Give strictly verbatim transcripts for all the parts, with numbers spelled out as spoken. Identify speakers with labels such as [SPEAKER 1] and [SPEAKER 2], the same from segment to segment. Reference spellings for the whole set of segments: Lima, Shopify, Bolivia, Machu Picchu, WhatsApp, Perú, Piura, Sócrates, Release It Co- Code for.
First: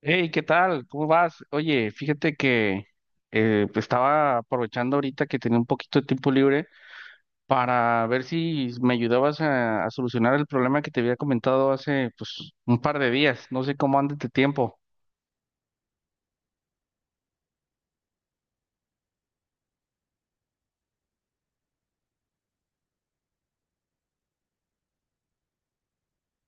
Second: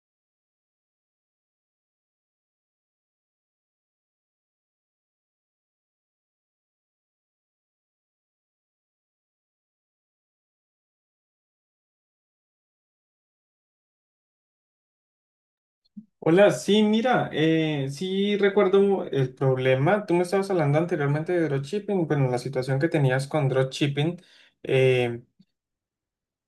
[SPEAKER 1] Hey, ¿qué tal? ¿Cómo vas? Oye, fíjate que eh, pues estaba aprovechando ahorita que tenía un poquito de tiempo libre para ver si me ayudabas a, a solucionar el problema que te había comentado hace pues un par de días. No sé cómo anda tu tiempo.
[SPEAKER 2] Hola, sí, mira, eh, sí recuerdo el problema. Tú me estabas hablando anteriormente de dropshipping, bueno, la situación que tenías con dropshipping, eh,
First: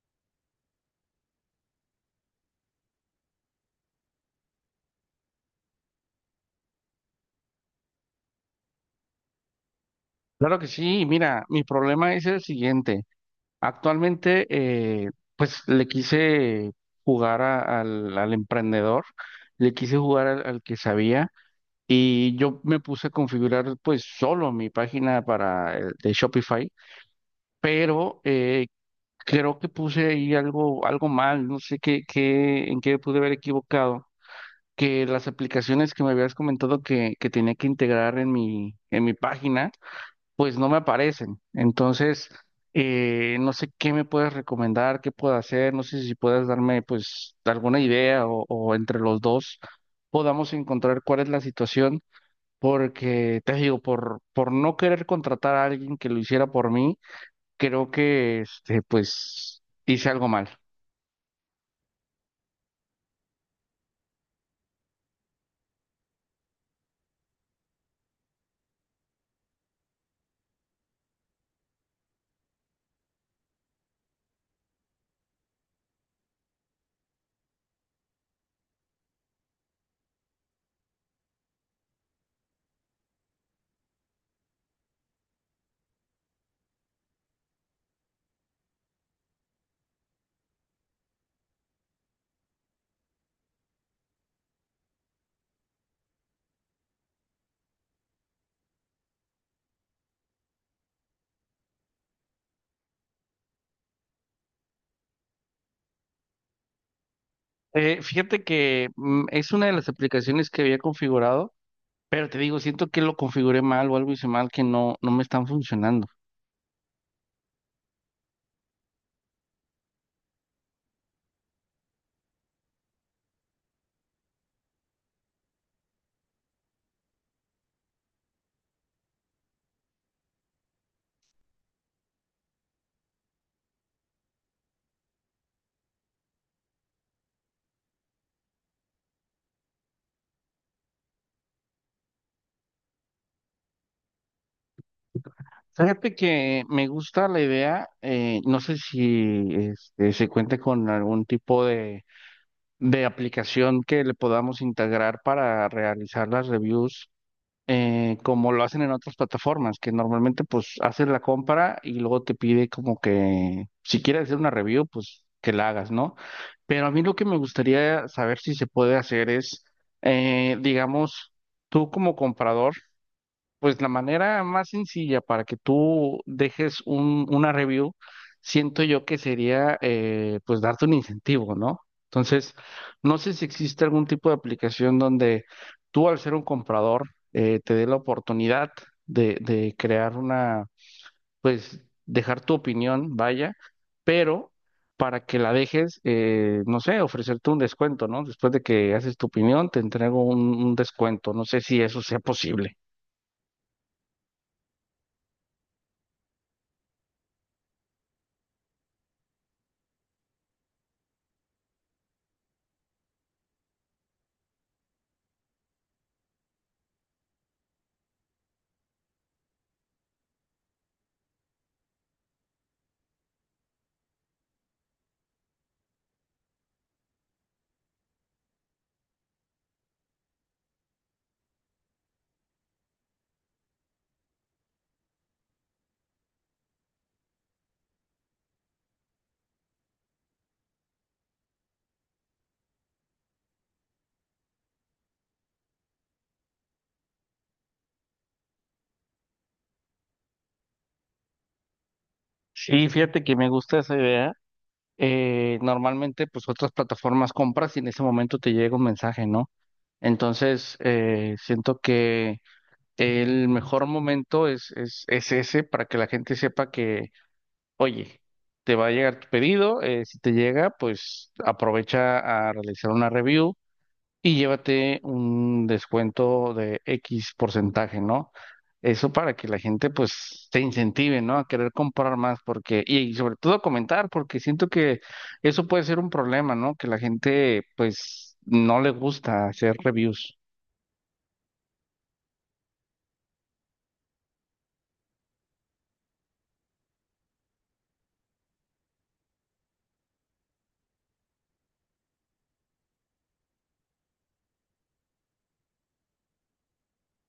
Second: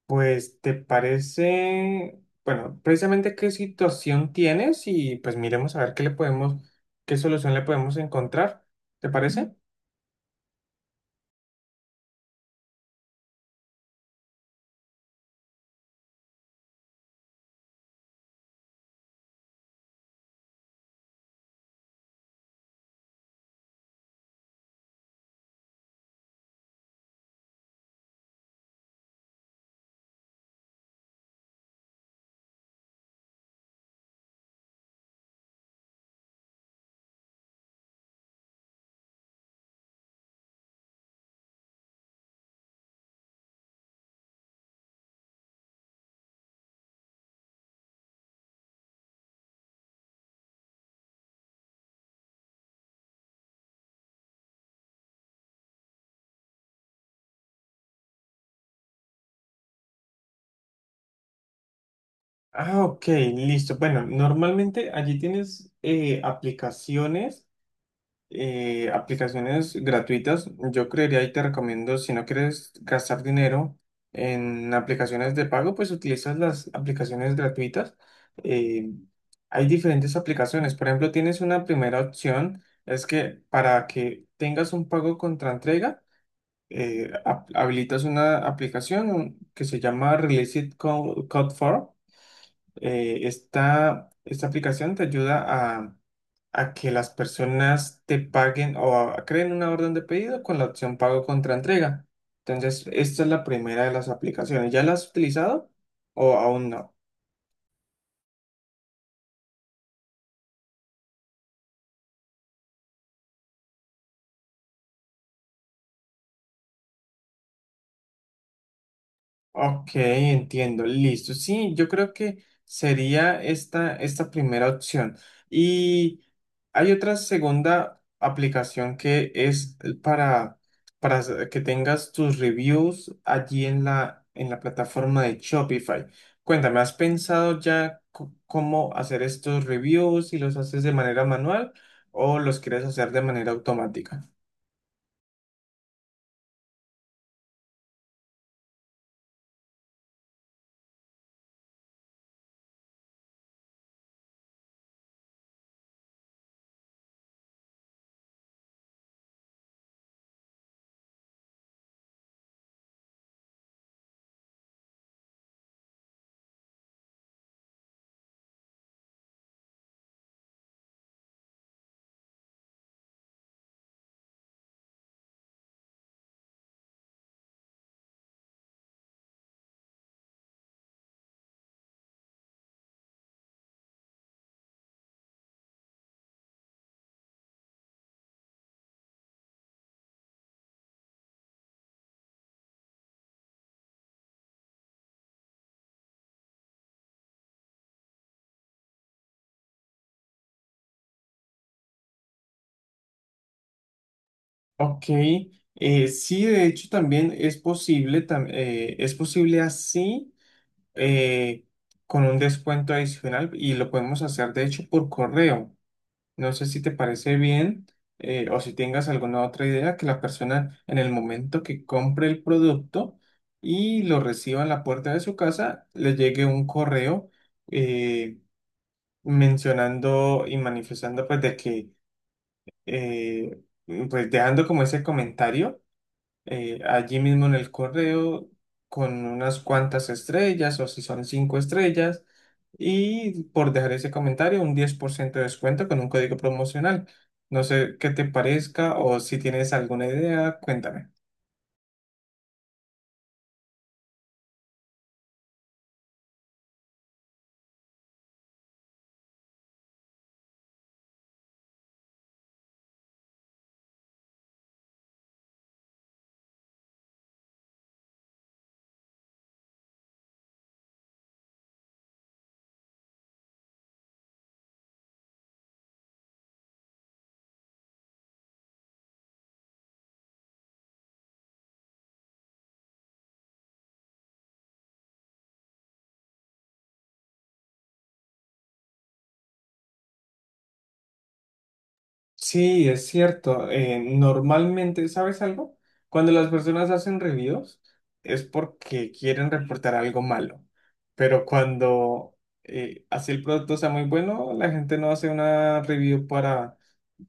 [SPEAKER 2] pues te parece, bueno, precisamente qué situación tienes y pues miremos a ver qué le podemos, qué solución le podemos encontrar. ¿Te parece?
[SPEAKER 1] Claro que sí, mira, mi problema es el siguiente. Actualmente, eh, pues le quise jugar a- al, al emprendedor, le quise jugar al al que sabía. Y yo me puse a configurar pues solo mi página para el de Shopify, pero eh, creo que puse ahí algo, algo mal, no sé qué, qué, en qué pude haber equivocado, que las aplicaciones que me habías comentado que, que tenía que integrar en mi, en mi página, pues no me aparecen. Entonces, eh, no sé qué me puedes recomendar, qué puedo hacer, no sé si puedes darme pues alguna idea o o entre los dos podamos encontrar cuál es la situación porque te digo, por, por no querer contratar a alguien que lo hiciera por mí, creo que este, pues hice algo mal.
[SPEAKER 2] Ah, ok, listo. Bueno, normalmente allí tienes eh, aplicaciones. Eh, aplicaciones gratuitas. Yo creería y te recomiendo, si no quieres gastar dinero en aplicaciones de pago, pues utilizas las aplicaciones gratuitas. Eh, hay diferentes aplicaciones. Por ejemplo, tienes una primera opción, es que para que tengas un pago contra entrega, eh, hab- habilitas una aplicación que se llama Release It Co- Code for eh, esta, esta aplicación te ayuda a, a que las personas te paguen o a- creen una orden de pedido con la opción pago contra entrega. Entonces, esta es la primera de las aplicaciones. ¿Ya la has utilizado o aún no?
[SPEAKER 1] Eh, fíjate que mm, es una de las aplicaciones que había configurado, pero te digo, siento que lo configuré mal o algo hice mal que no, no me están funcionando.
[SPEAKER 2] Ok, entiendo, listo. Sí, yo creo que sería esta, esta primera opción. Y hay otra segunda aplicación que es para, para s- que tengas tus reviews allí en la, en la plataforma de Shopify. Cuéntame, ¿has pensado ya c- cómo hacer estos reviews? ¿Si los haces de manera manual o los quieres hacer de manera automática?
[SPEAKER 1] Fíjate que me gusta la idea, eh, no sé si este, se cuente con algún tipo de, de aplicación que le podamos integrar para realizar las reviews eh, como lo hacen en otras plataformas, que normalmente pues haces la compra y luego te pide como que si quieres hacer una review, pues que la hagas, ¿no? Pero a mí lo que me gustaría saber si se puede hacer es, eh, digamos, tú como comprador, pues la manera más sencilla para que tú dejes un, una review, siento yo que sería eh, pues darte un incentivo, ¿no? Entonces, no sé si existe algún tipo de aplicación donde tú al ser un comprador eh, te dé la oportunidad de, de crear una, pues dejar tu opinión, vaya, pero para que la dejes, eh, no sé, ofrecerte un descuento, ¿no? Después de que haces tu opinión, te entrego un un descuento. No sé si eso sea posible.
[SPEAKER 2] Ok, eh, sí, de hecho también es posible, tam- eh, es posible así eh, con un descuento adicional y lo podemos hacer de hecho por correo. No sé si te parece bien eh, o si tengas alguna otra idea que la persona en el momento que compre el producto y lo reciba en la puerta de su casa, le llegue un correo eh, mencionando y manifestando pues de que eh, pues dejando como ese comentario eh, allí mismo en el correo con unas cuantas estrellas o si son cinco estrellas y por dejar ese comentario un diez por ciento de descuento con un código promocional. No sé qué te parezca o si tienes alguna idea, cuéntame.
[SPEAKER 1] Sí, fíjate que me gusta esa idea. Eh, normalmente, pues otras plataformas compras y en ese momento te llega un mensaje, ¿no? Entonces, eh, siento que el mejor momento es, es, es ese para que la gente sepa que, oye, te va a llegar tu pedido, eh, si te llega, pues aprovecha a realizar una review y llévate un descuento de X porcentaje, ¿no? Eso para que la gente pues se incentive, ¿no? A querer comprar más porque, y, y sobre todo comentar, porque siento que eso puede ser un problema, ¿no? Que la gente pues no le gusta hacer reviews.
[SPEAKER 2] Sí, es cierto. Eh, normalmente, ¿sabes algo? Cuando las personas hacen reviews es porque quieren reportar algo malo. Pero cuando eh, así el producto sea muy bueno, la gente no hace una review para,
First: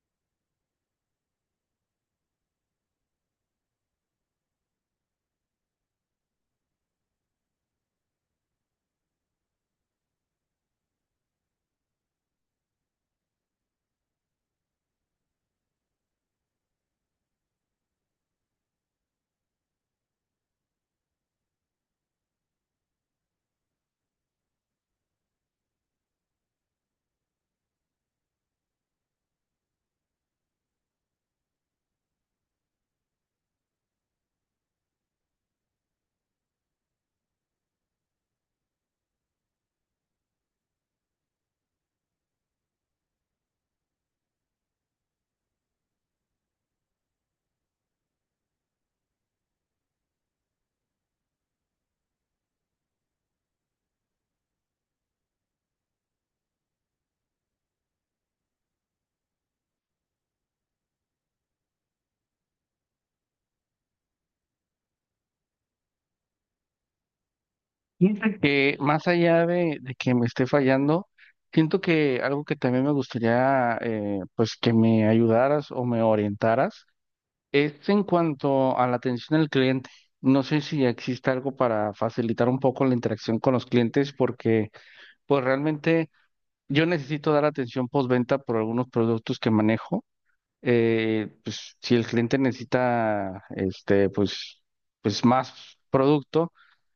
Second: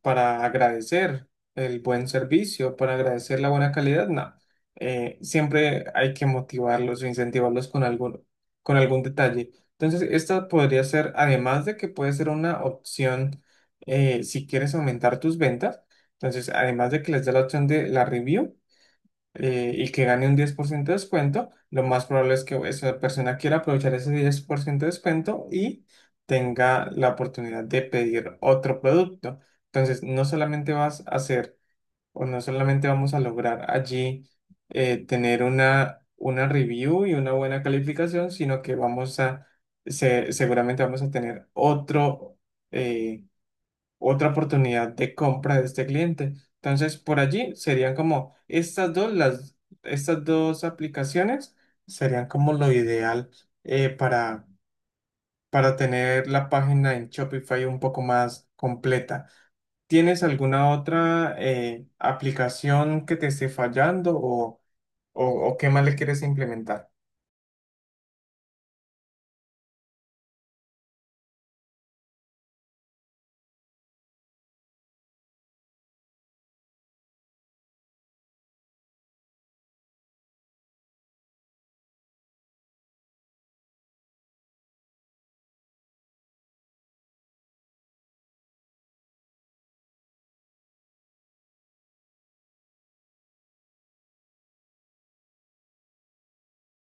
[SPEAKER 2] para agradecer el buen servicio, para agradecer la buena calidad. No. Eh, siempre hay que motivarlos o incentivarlos con algún, con algún detalle. Entonces, esta podría ser, además de que puede ser una opción eh, si quieres aumentar tus ventas, entonces además de que les dé la opción de la review eh, y que gane un diez por ciento de descuento, lo más probable es que esa persona quiera aprovechar ese diez por ciento de descuento y tenga la oportunidad de pedir otro producto. Entonces, no solamente vas a hacer o no solamente vamos a lograr allí eh, tener una, una review y una buena calificación, sino que vamos a, se- seguramente vamos a tener otro eh, otra oportunidad de compra de este cliente. Entonces, por allí serían como estas dos, las, estas dos aplicaciones serían como lo ideal eh, para, para tener la página en Shopify un poco más completa. ¿Tienes alguna otra eh, aplicación que te esté fallando o, o, o qué más le quieres implementar?
[SPEAKER 1] Fíjate que más allá de, de que me esté fallando, siento que algo que también me gustaría eh, pues que me ayudaras o me orientaras es en cuanto a la atención al cliente. No sé si existe algo para facilitar un poco la interacción con los clientes, porque pues realmente yo necesito dar atención postventa por algunos productos que manejo. Eh, pues si el cliente necesita este, pues, pues más producto,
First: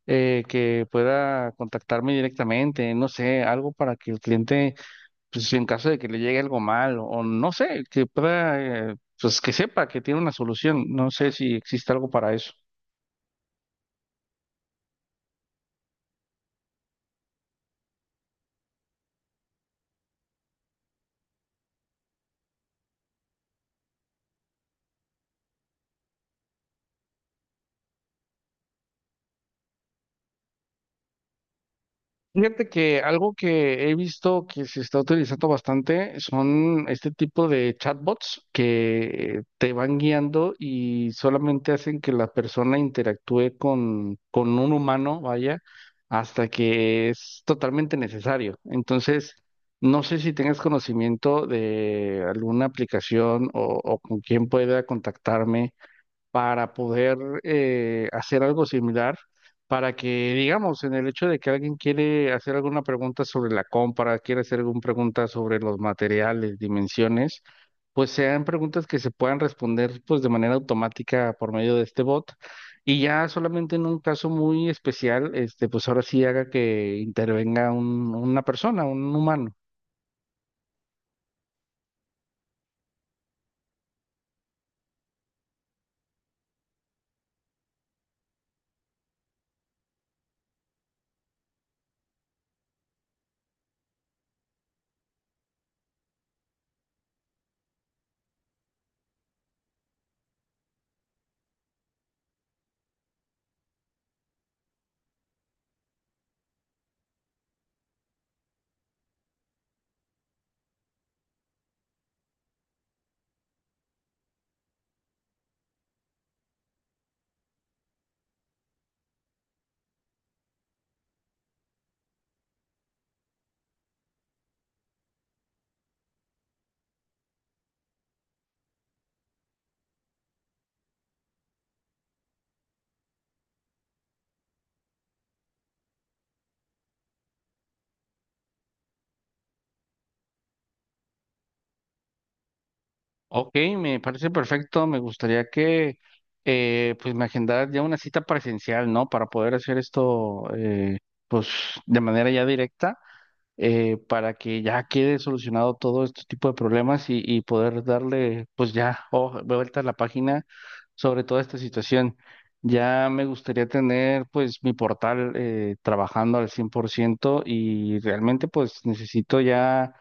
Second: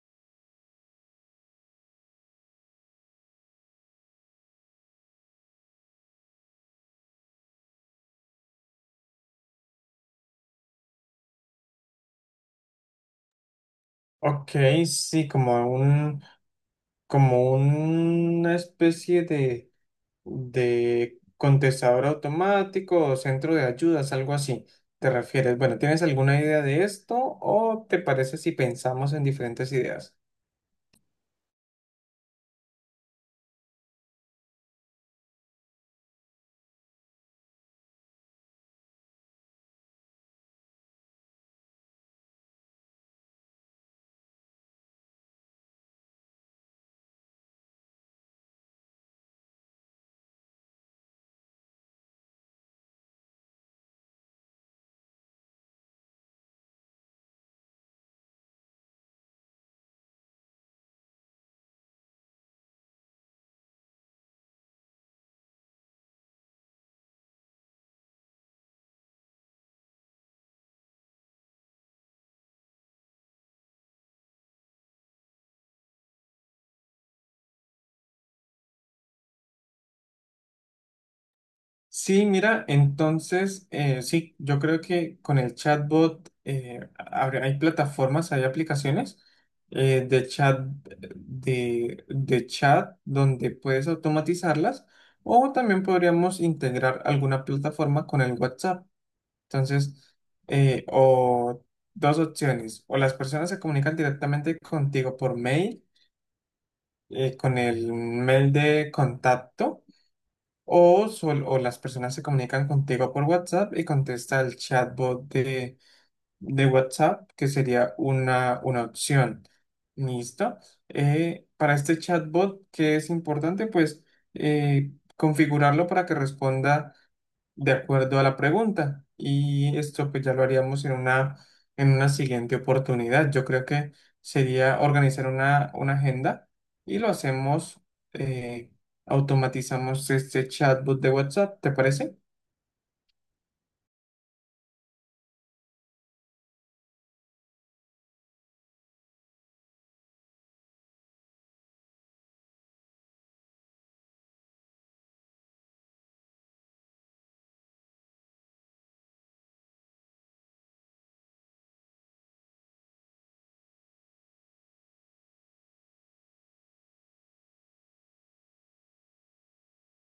[SPEAKER 1] eh, que pueda contactarme directamente, no sé, algo para que el cliente pues en caso de que le llegue algo mal o no sé, que pueda, eh, pues que sepa que tiene una solución. No sé si existe algo para eso.
[SPEAKER 2] Ok, sí, como un, como una especie de de contestador automático o centro de ayudas, algo así. ¿Te refieres? Bueno, ¿tienes alguna idea de esto o te parece si pensamos en diferentes ideas?
[SPEAKER 1] Fíjate que algo que he visto que se está utilizando bastante son este tipo de chatbots que te van guiando y solamente hacen que la persona interactúe con, con un humano, vaya, hasta que es totalmente necesario. Entonces, no sé si tengas conocimiento de alguna aplicación o, o con quién pueda contactarme para poder eh, hacer algo similar, para que, digamos, en el hecho de que alguien quiere hacer alguna pregunta sobre la compra, quiere hacer alguna pregunta sobre los materiales, dimensiones, pues sean preguntas que se puedan responder pues de manera automática por medio de este bot. Y ya solamente en un caso muy especial, este, pues ahora sí haga que intervenga un- una persona, un humano.
[SPEAKER 2] Sí, mira, entonces, eh, sí, yo creo que con el chatbot eh, habrá- hay plataformas, hay aplicaciones eh, de chat, de, de chat donde puedes automatizarlas o también podríamos integrar alguna plataforma con el WhatsApp. Entonces, eh, o dos opciones, o las personas se comunican directamente contigo por mail, eh, con el mail de contacto, o, sol- o las personas se comunican contigo por WhatsApp y contesta el chatbot de, de WhatsApp, que sería una, una opción. ¿Listo? Eh, para este chatbot, ¿qué es importante? Pues eh, configurarlo para que responda de acuerdo a la pregunta. Y esto pues ya lo haríamos en una, en una siguiente oportunidad. Yo creo que sería organizar una, una agenda y lo hacemos, eh, automatizamos este chatbot de WhatsApp, ¿te parece?
[SPEAKER 1] Ok, me parece perfecto. Me gustaría que eh, pues me agendaras ya una cita presencial, ¿no? Para poder hacer esto eh, pues de manera ya directa, eh, para que ya quede solucionado todo este tipo de problemas y, y poder darle pues ya oh, vuelta a la página sobre toda esta situación. Ya me gustaría tener pues mi portal eh, trabajando al cien por ciento y realmente pues necesito ya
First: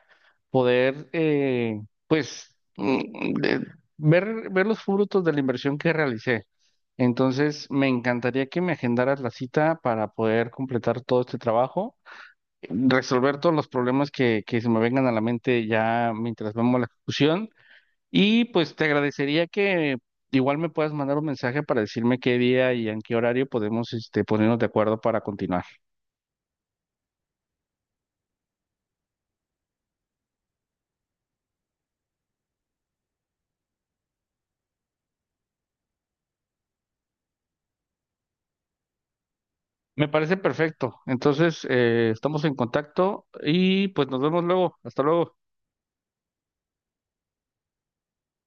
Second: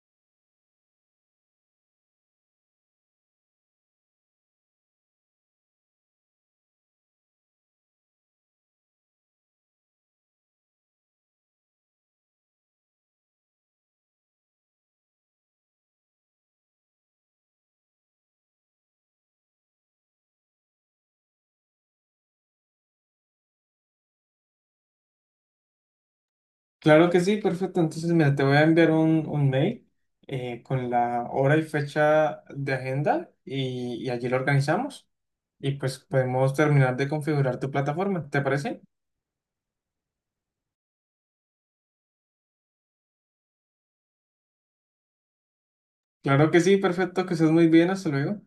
[SPEAKER 1] poder, eh, pues, mm, de- ver, ver los frutos de la inversión que realicé. Entonces, me encantaría que me agendaras la cita para poder completar todo este trabajo, resolver todos los problemas que, que se me vengan a la mente ya mientras vemos la ejecución. Y pues te agradecería que igual me puedas mandar un mensaje para decirme qué día y en qué horario podemos este, ponernos de acuerdo para continuar.
[SPEAKER 2] Claro que sí, perfecto. Entonces, mira, te voy a enviar un, un mail eh, con la hora y fecha de agenda y, y allí lo organizamos y pues podemos terminar de configurar tu plataforma, ¿te parece?
[SPEAKER 1] Me parece perfecto. Entonces, eh, estamos en contacto y pues nos vemos luego. Hasta luego.
[SPEAKER 2] Claro que sí, perfecto, que estés muy bien, hasta luego.